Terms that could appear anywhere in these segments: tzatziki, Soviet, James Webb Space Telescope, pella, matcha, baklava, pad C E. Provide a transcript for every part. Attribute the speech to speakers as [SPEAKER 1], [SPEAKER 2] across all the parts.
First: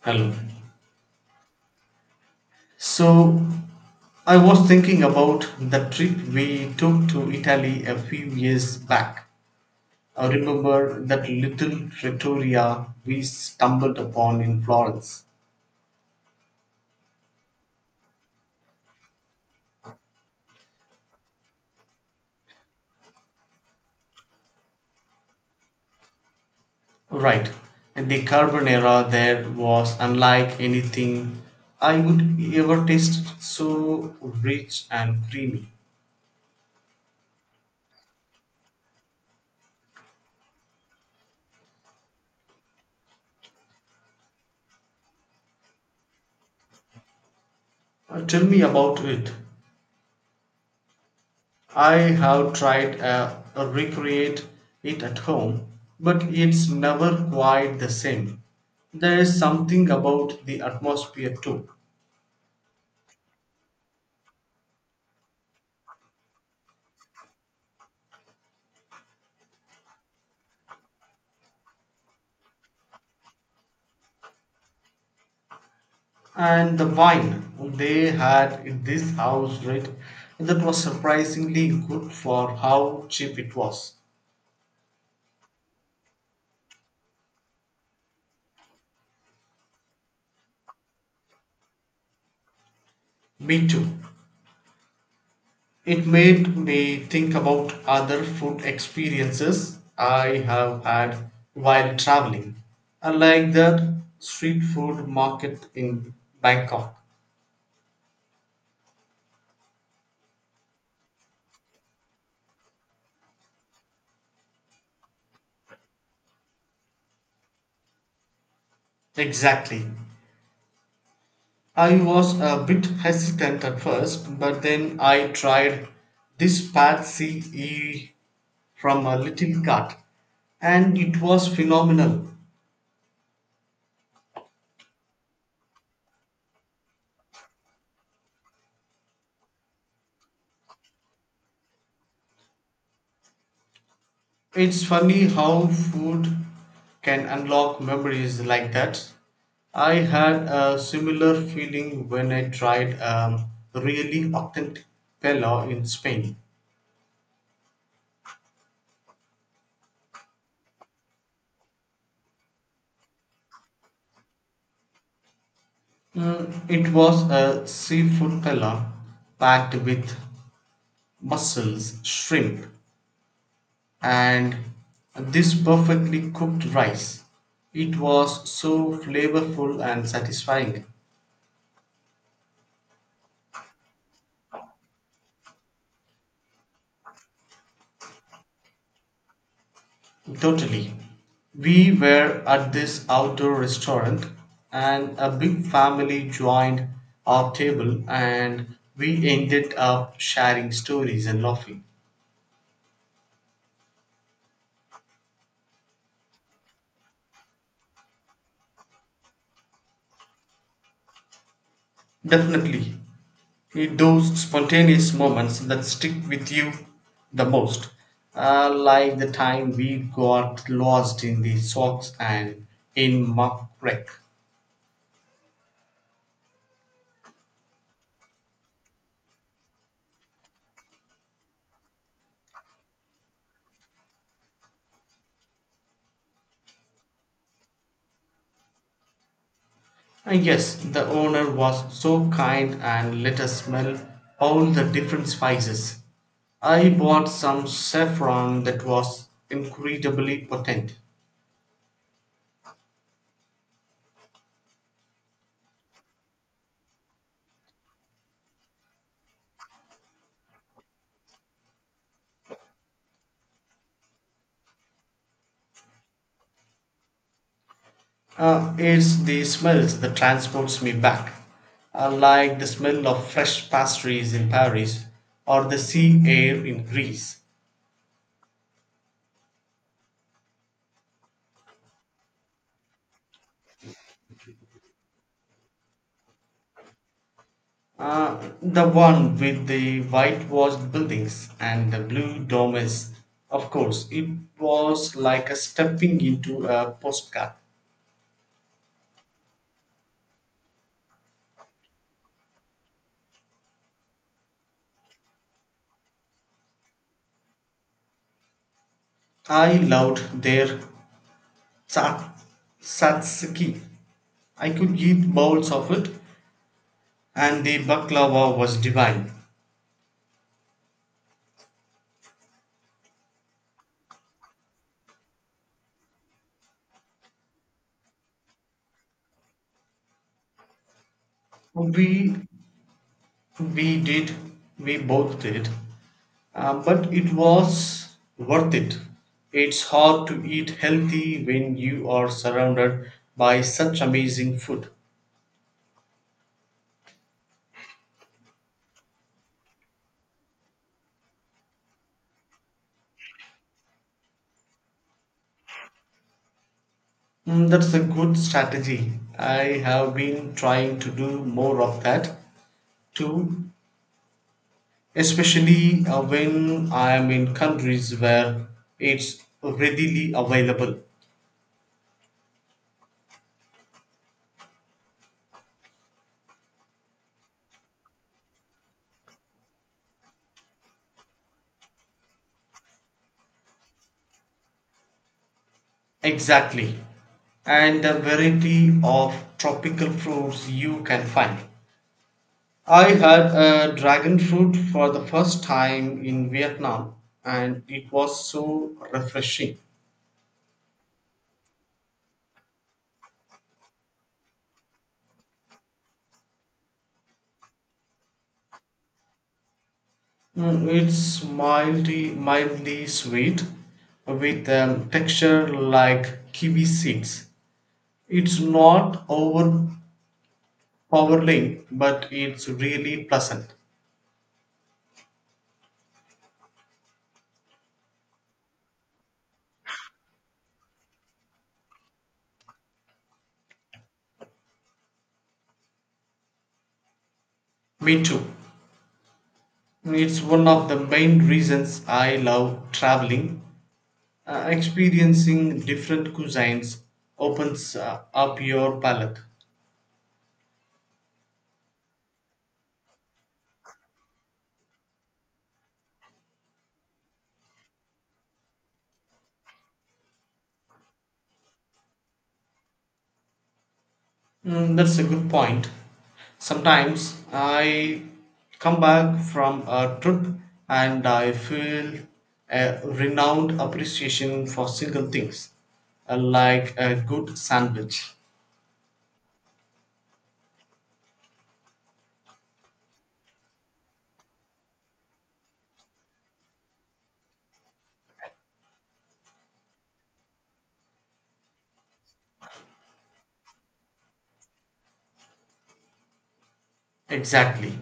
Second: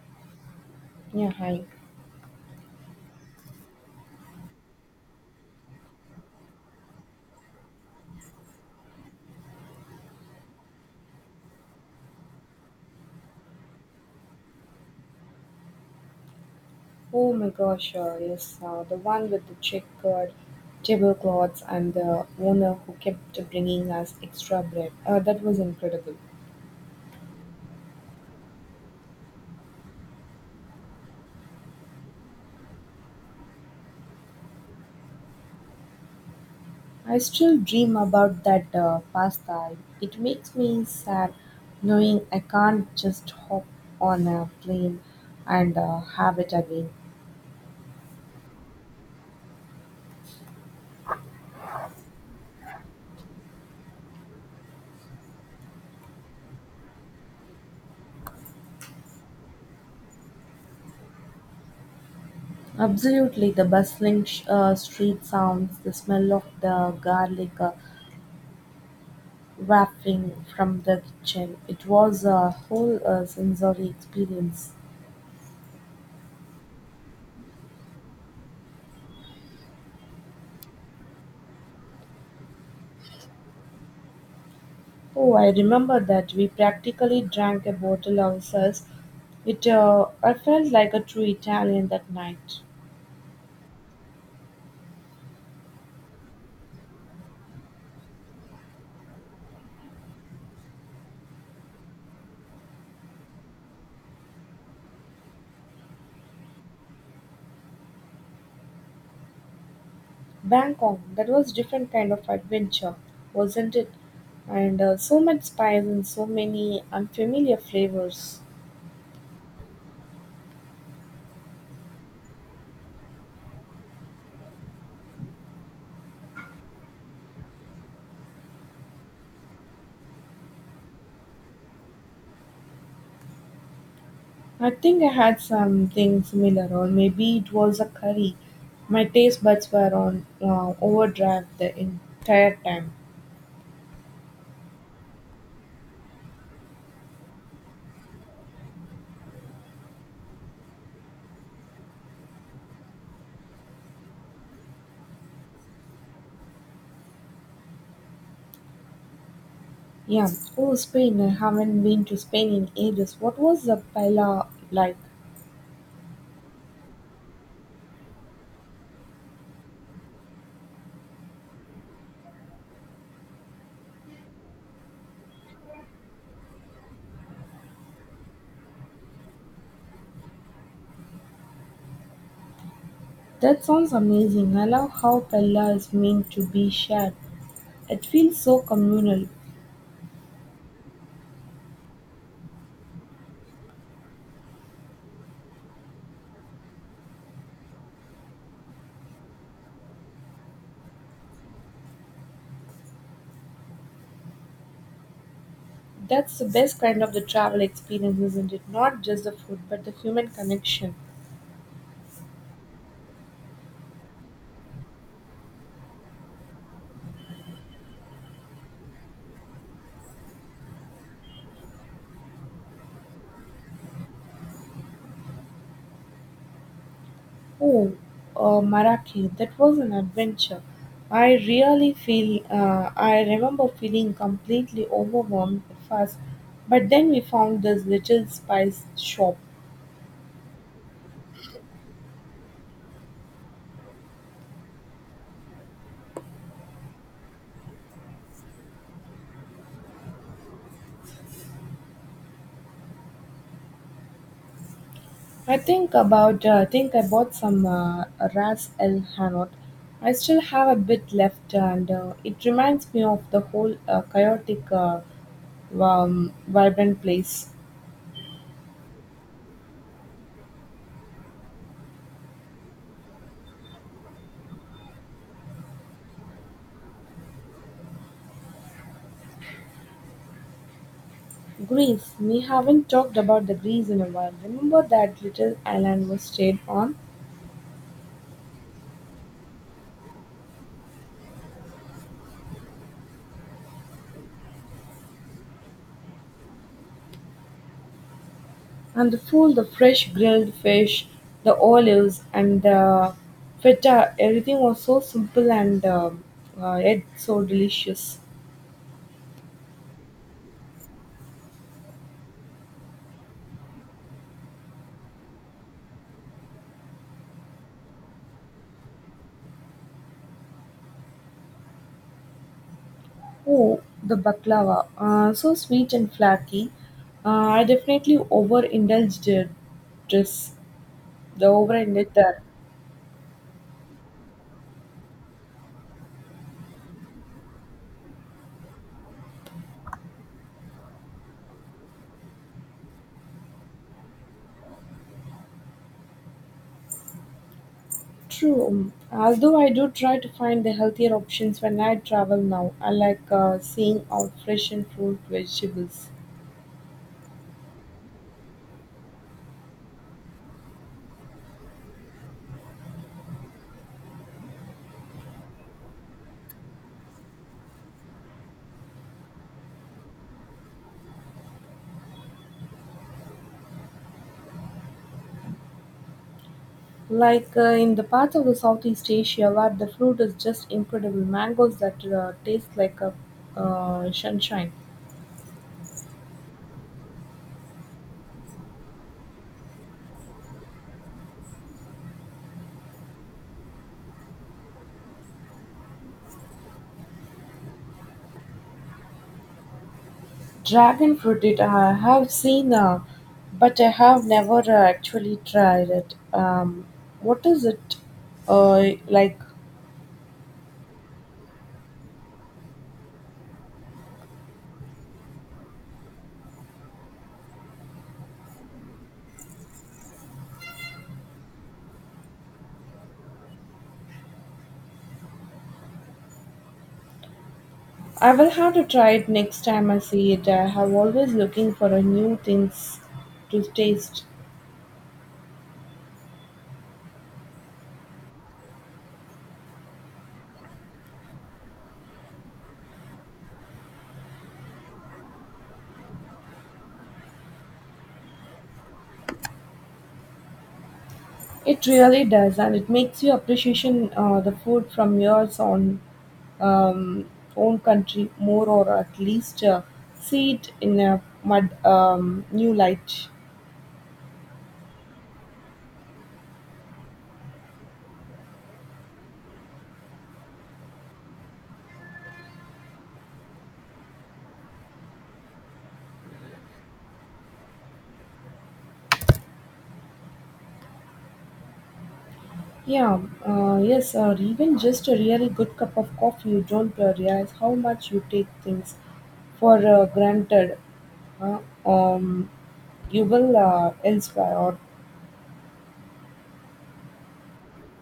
[SPEAKER 1] Hello.
[SPEAKER 2] Yeah, hi.
[SPEAKER 1] So I was thinking about the trip we took to Italy a few years back. I remember that little trattoria we stumbled upon in Florence.
[SPEAKER 2] Oh my gosh, yes, the one with the checkered tablecloths and the owner who kept bringing us extra bread. That was incredible.
[SPEAKER 1] Right. The carbonara there was unlike anything I would ever taste, so rich and creamy.
[SPEAKER 2] I still dream about that pasta. It makes me sad knowing I can't just hop on a plane and have it again.
[SPEAKER 1] Tell me about it. I have tried recreate it at home, but it's never quite the same. There is something about the atmosphere too.
[SPEAKER 2] Absolutely, the bustling street sounds, the smell of the garlic. Wafting from the kitchen, it was a whole sensory experience.
[SPEAKER 1] And the wine they had in this house, right? That was surprisingly good for how cheap it was.
[SPEAKER 2] Oh, I remember that we practically drank a bottle ourselves. It I felt like a true Italian that night.
[SPEAKER 1] Me too. It made me think about other food experiences I have had while traveling, like that street food market in Bangkok.
[SPEAKER 2] Bangkok, that was different kind of adventure, wasn't it? And so much spice and so many unfamiliar flavors.
[SPEAKER 1] Exactly. I was a bit hesitant at first, but then I tried this pad C E from a little cart, and it was phenomenal.
[SPEAKER 2] I think I had something similar, or maybe it was a curry. My taste buds were on overdrive the entire time.
[SPEAKER 1] It's funny how food can unlock memories like that. I had a similar feeling when I tried really authentic pella in Spain.
[SPEAKER 2] Yeah. Oh, Spain. I haven't been to Spain in ages. What was the paella like?
[SPEAKER 1] Mm, it was a seafood pella packed with mussels, shrimp, and this perfectly cooked rice. It was so flavorful and satisfying.
[SPEAKER 2] That sounds amazing. I love how paella is meant to be shared. It feels so communal.
[SPEAKER 1] Totally. We were at this outdoor restaurant, and a big family joined our table, and we ended up sharing stories and laughing.
[SPEAKER 2] That's the best kind of the travel experience, isn't it? Not just the food, but the human connection.
[SPEAKER 1] Definitely, those spontaneous moments that stick with you the most, like the time we got lost in the socks and in muck wreck.
[SPEAKER 2] Oh, Marrakech. That was an adventure. I remember feeling completely overwhelmed at first, but then we found this little spice shop.
[SPEAKER 1] Yes, the owner was so kind and let us smell all the different spices. I bought some saffron that was incredibly potent.
[SPEAKER 2] I think I bought some Ras El Hanout. I still have a bit left, and it reminds me of the whole chaotic, vibrant place.
[SPEAKER 1] It's the smells that transports me back, like the smell of fresh pastries in Paris or the sea air in Greece.
[SPEAKER 2] Greece. We haven't talked about the Greece in a while. Remember that little island we stayed on,
[SPEAKER 1] The one with the whitewashed buildings and the blue domes. Of course, it was like a stepping into a postcard.
[SPEAKER 2] and the food, the fresh grilled fish, the olives, and the feta. Everything was so simple and yet so delicious.
[SPEAKER 1] I loved their tsa- tzatziki. I could eat bowls of it, and the baklava was divine.
[SPEAKER 2] Oh, the baklava. So sweet and flaky. I definitely overindulged it. Just the overindulged there.
[SPEAKER 1] We We did, we both did. But it was worth it. It's hard to eat healthy when you are surrounded by such amazing food.
[SPEAKER 2] True. Although I do try to find the healthier options when I travel now. I like seeing out fresh and fruit vegetables.
[SPEAKER 1] Mm, that's a good strategy. I have been trying to do more of that too, especially when I am in countries where it's readily available.
[SPEAKER 2] Like in the part of the Southeast Asia where the fruit is just incredible. Mangoes that taste like a sunshine.
[SPEAKER 1] Exactly. And the variety of tropical fruits you can find. I had a dragon fruit for the first time in Vietnam, and it was so refreshing.
[SPEAKER 2] Dragon fruit it I have seen, but I have never actually tried it. What is it like?
[SPEAKER 1] Mm, it's mildly sweet with texture like kiwi seeds. It's not overpowering, but it's really pleasant.
[SPEAKER 2] I will have to try it next time I see it. I have always looking for a new things to taste.
[SPEAKER 1] Me too. It's one of the main reasons I love traveling. Experiencing different cuisines opens up your palate.
[SPEAKER 2] It really does, and it makes you appreciation the food from your um, own country more, or at least see it in a mud new light.
[SPEAKER 1] Mm, that's a good point. Sometimes I come back from a trip and I feel a renewed appreciation for single things, like a good sandwich.
[SPEAKER 2] Yeah, yes, or even just a really good cup of coffee, you don't realize how much you take things for granted. Uh, um, you will elsewhere, or
[SPEAKER 1] Exactly.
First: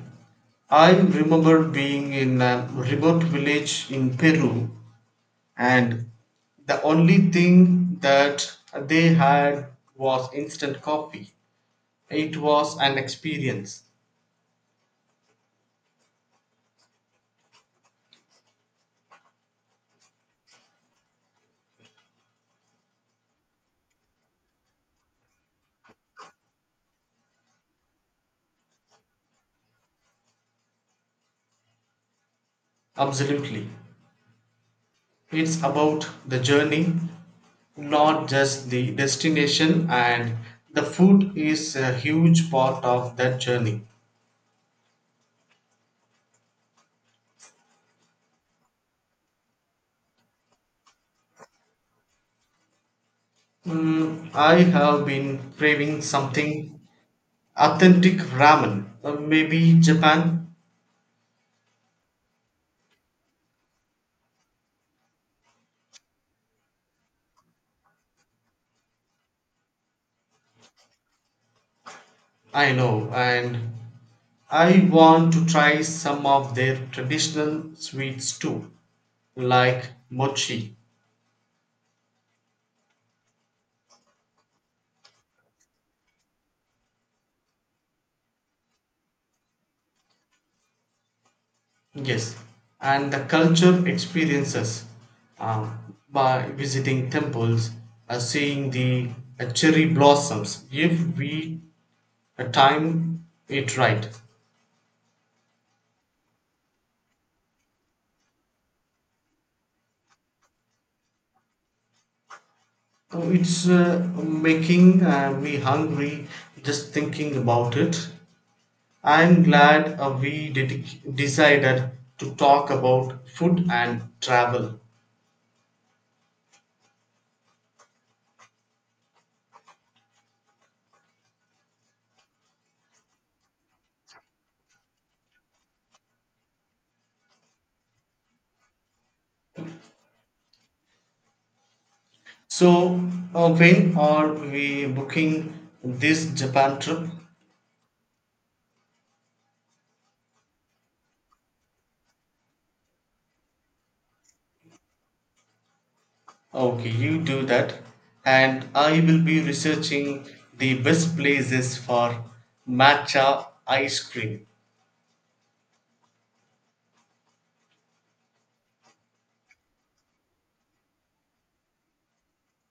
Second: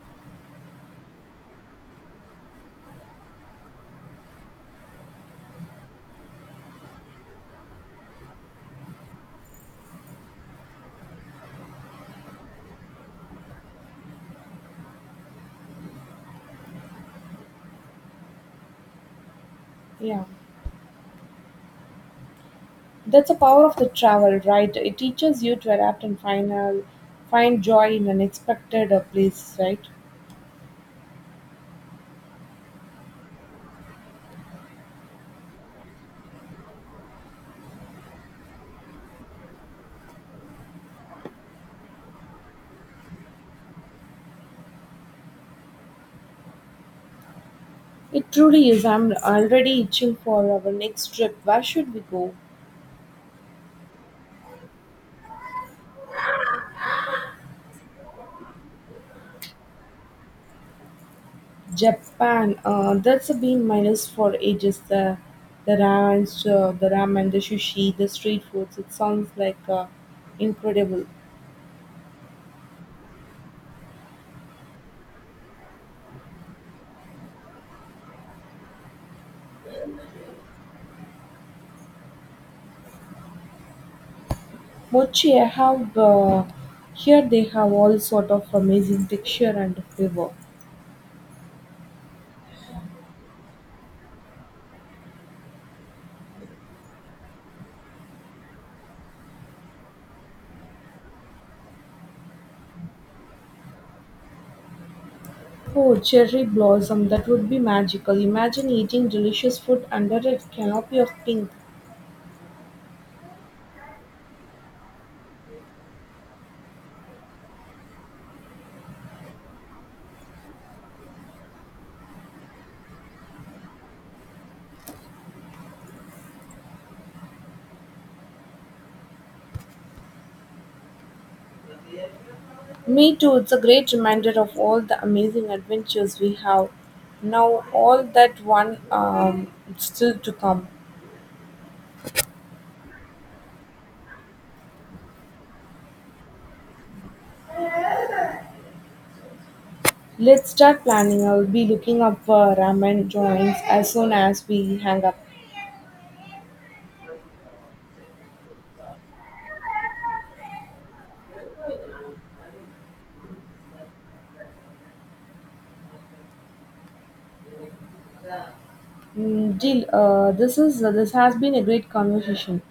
[SPEAKER 1] I remember being in a remote village in Peru, and the only thing that they had was instant coffee. It was an experience,
[SPEAKER 2] yeah, that's the power of the travel, right? It teaches you to adapt and find joy in unexpected places, right?
[SPEAKER 1] absolutely. It's about the journey, not just the destination, and the food is a huge part of that journey.
[SPEAKER 2] It truly is. I'm already itching for our next trip. Where should we go?
[SPEAKER 1] Mm, I have been craving something authentic ramen, maybe Japan.
[SPEAKER 2] Japan, that's a been minus for ages. So the ramen, the sushi, the street foods. It sounds like incredible.
[SPEAKER 1] I know, and I want to try some of their traditional sweets too, like mochi.
[SPEAKER 2] Mochi, I have here. They have all sort of amazing texture and flavor.
[SPEAKER 1] Yes, and the culture experiences um, by visiting temples, seeing the cherry blossoms. If we time it right.
[SPEAKER 2] Oh, cherry blossom, that would be magical. Imagine eating delicious food under a canopy of pink.
[SPEAKER 1] Oh, it's making me hungry just thinking about it. I'm glad we decided to talk about food and travel.
[SPEAKER 2] Me too, it's a great reminder of all the amazing adventures we have. Now, all that one still to come.
[SPEAKER 1] So, when are we booking this Japan trip?
[SPEAKER 2] Let's start planning. I'll be looking up for ramen joints as soon as we hang up.
[SPEAKER 1] Okay, you do that, and I will be researching the best places for matcha ice cream.
[SPEAKER 2] Mm, Jill, this has been a great conversation.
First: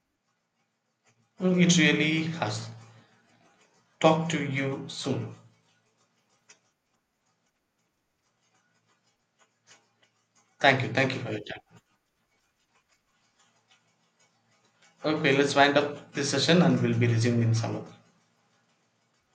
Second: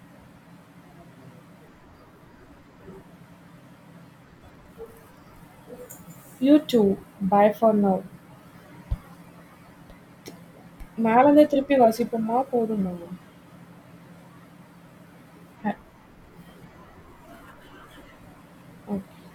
[SPEAKER 1] Mm, it really has. Talk to you soon.
[SPEAKER 2] You too. Bye for now.
[SPEAKER 1] Thank you
[SPEAKER 2] மேல
[SPEAKER 1] for your
[SPEAKER 2] இருந்தே திருப்பி
[SPEAKER 1] time.
[SPEAKER 2] வசிப்போமா போதுமா
[SPEAKER 1] Okay, let's wind
[SPEAKER 2] ah,
[SPEAKER 1] up this session and we'll be resuming in some other.
[SPEAKER 2] okay.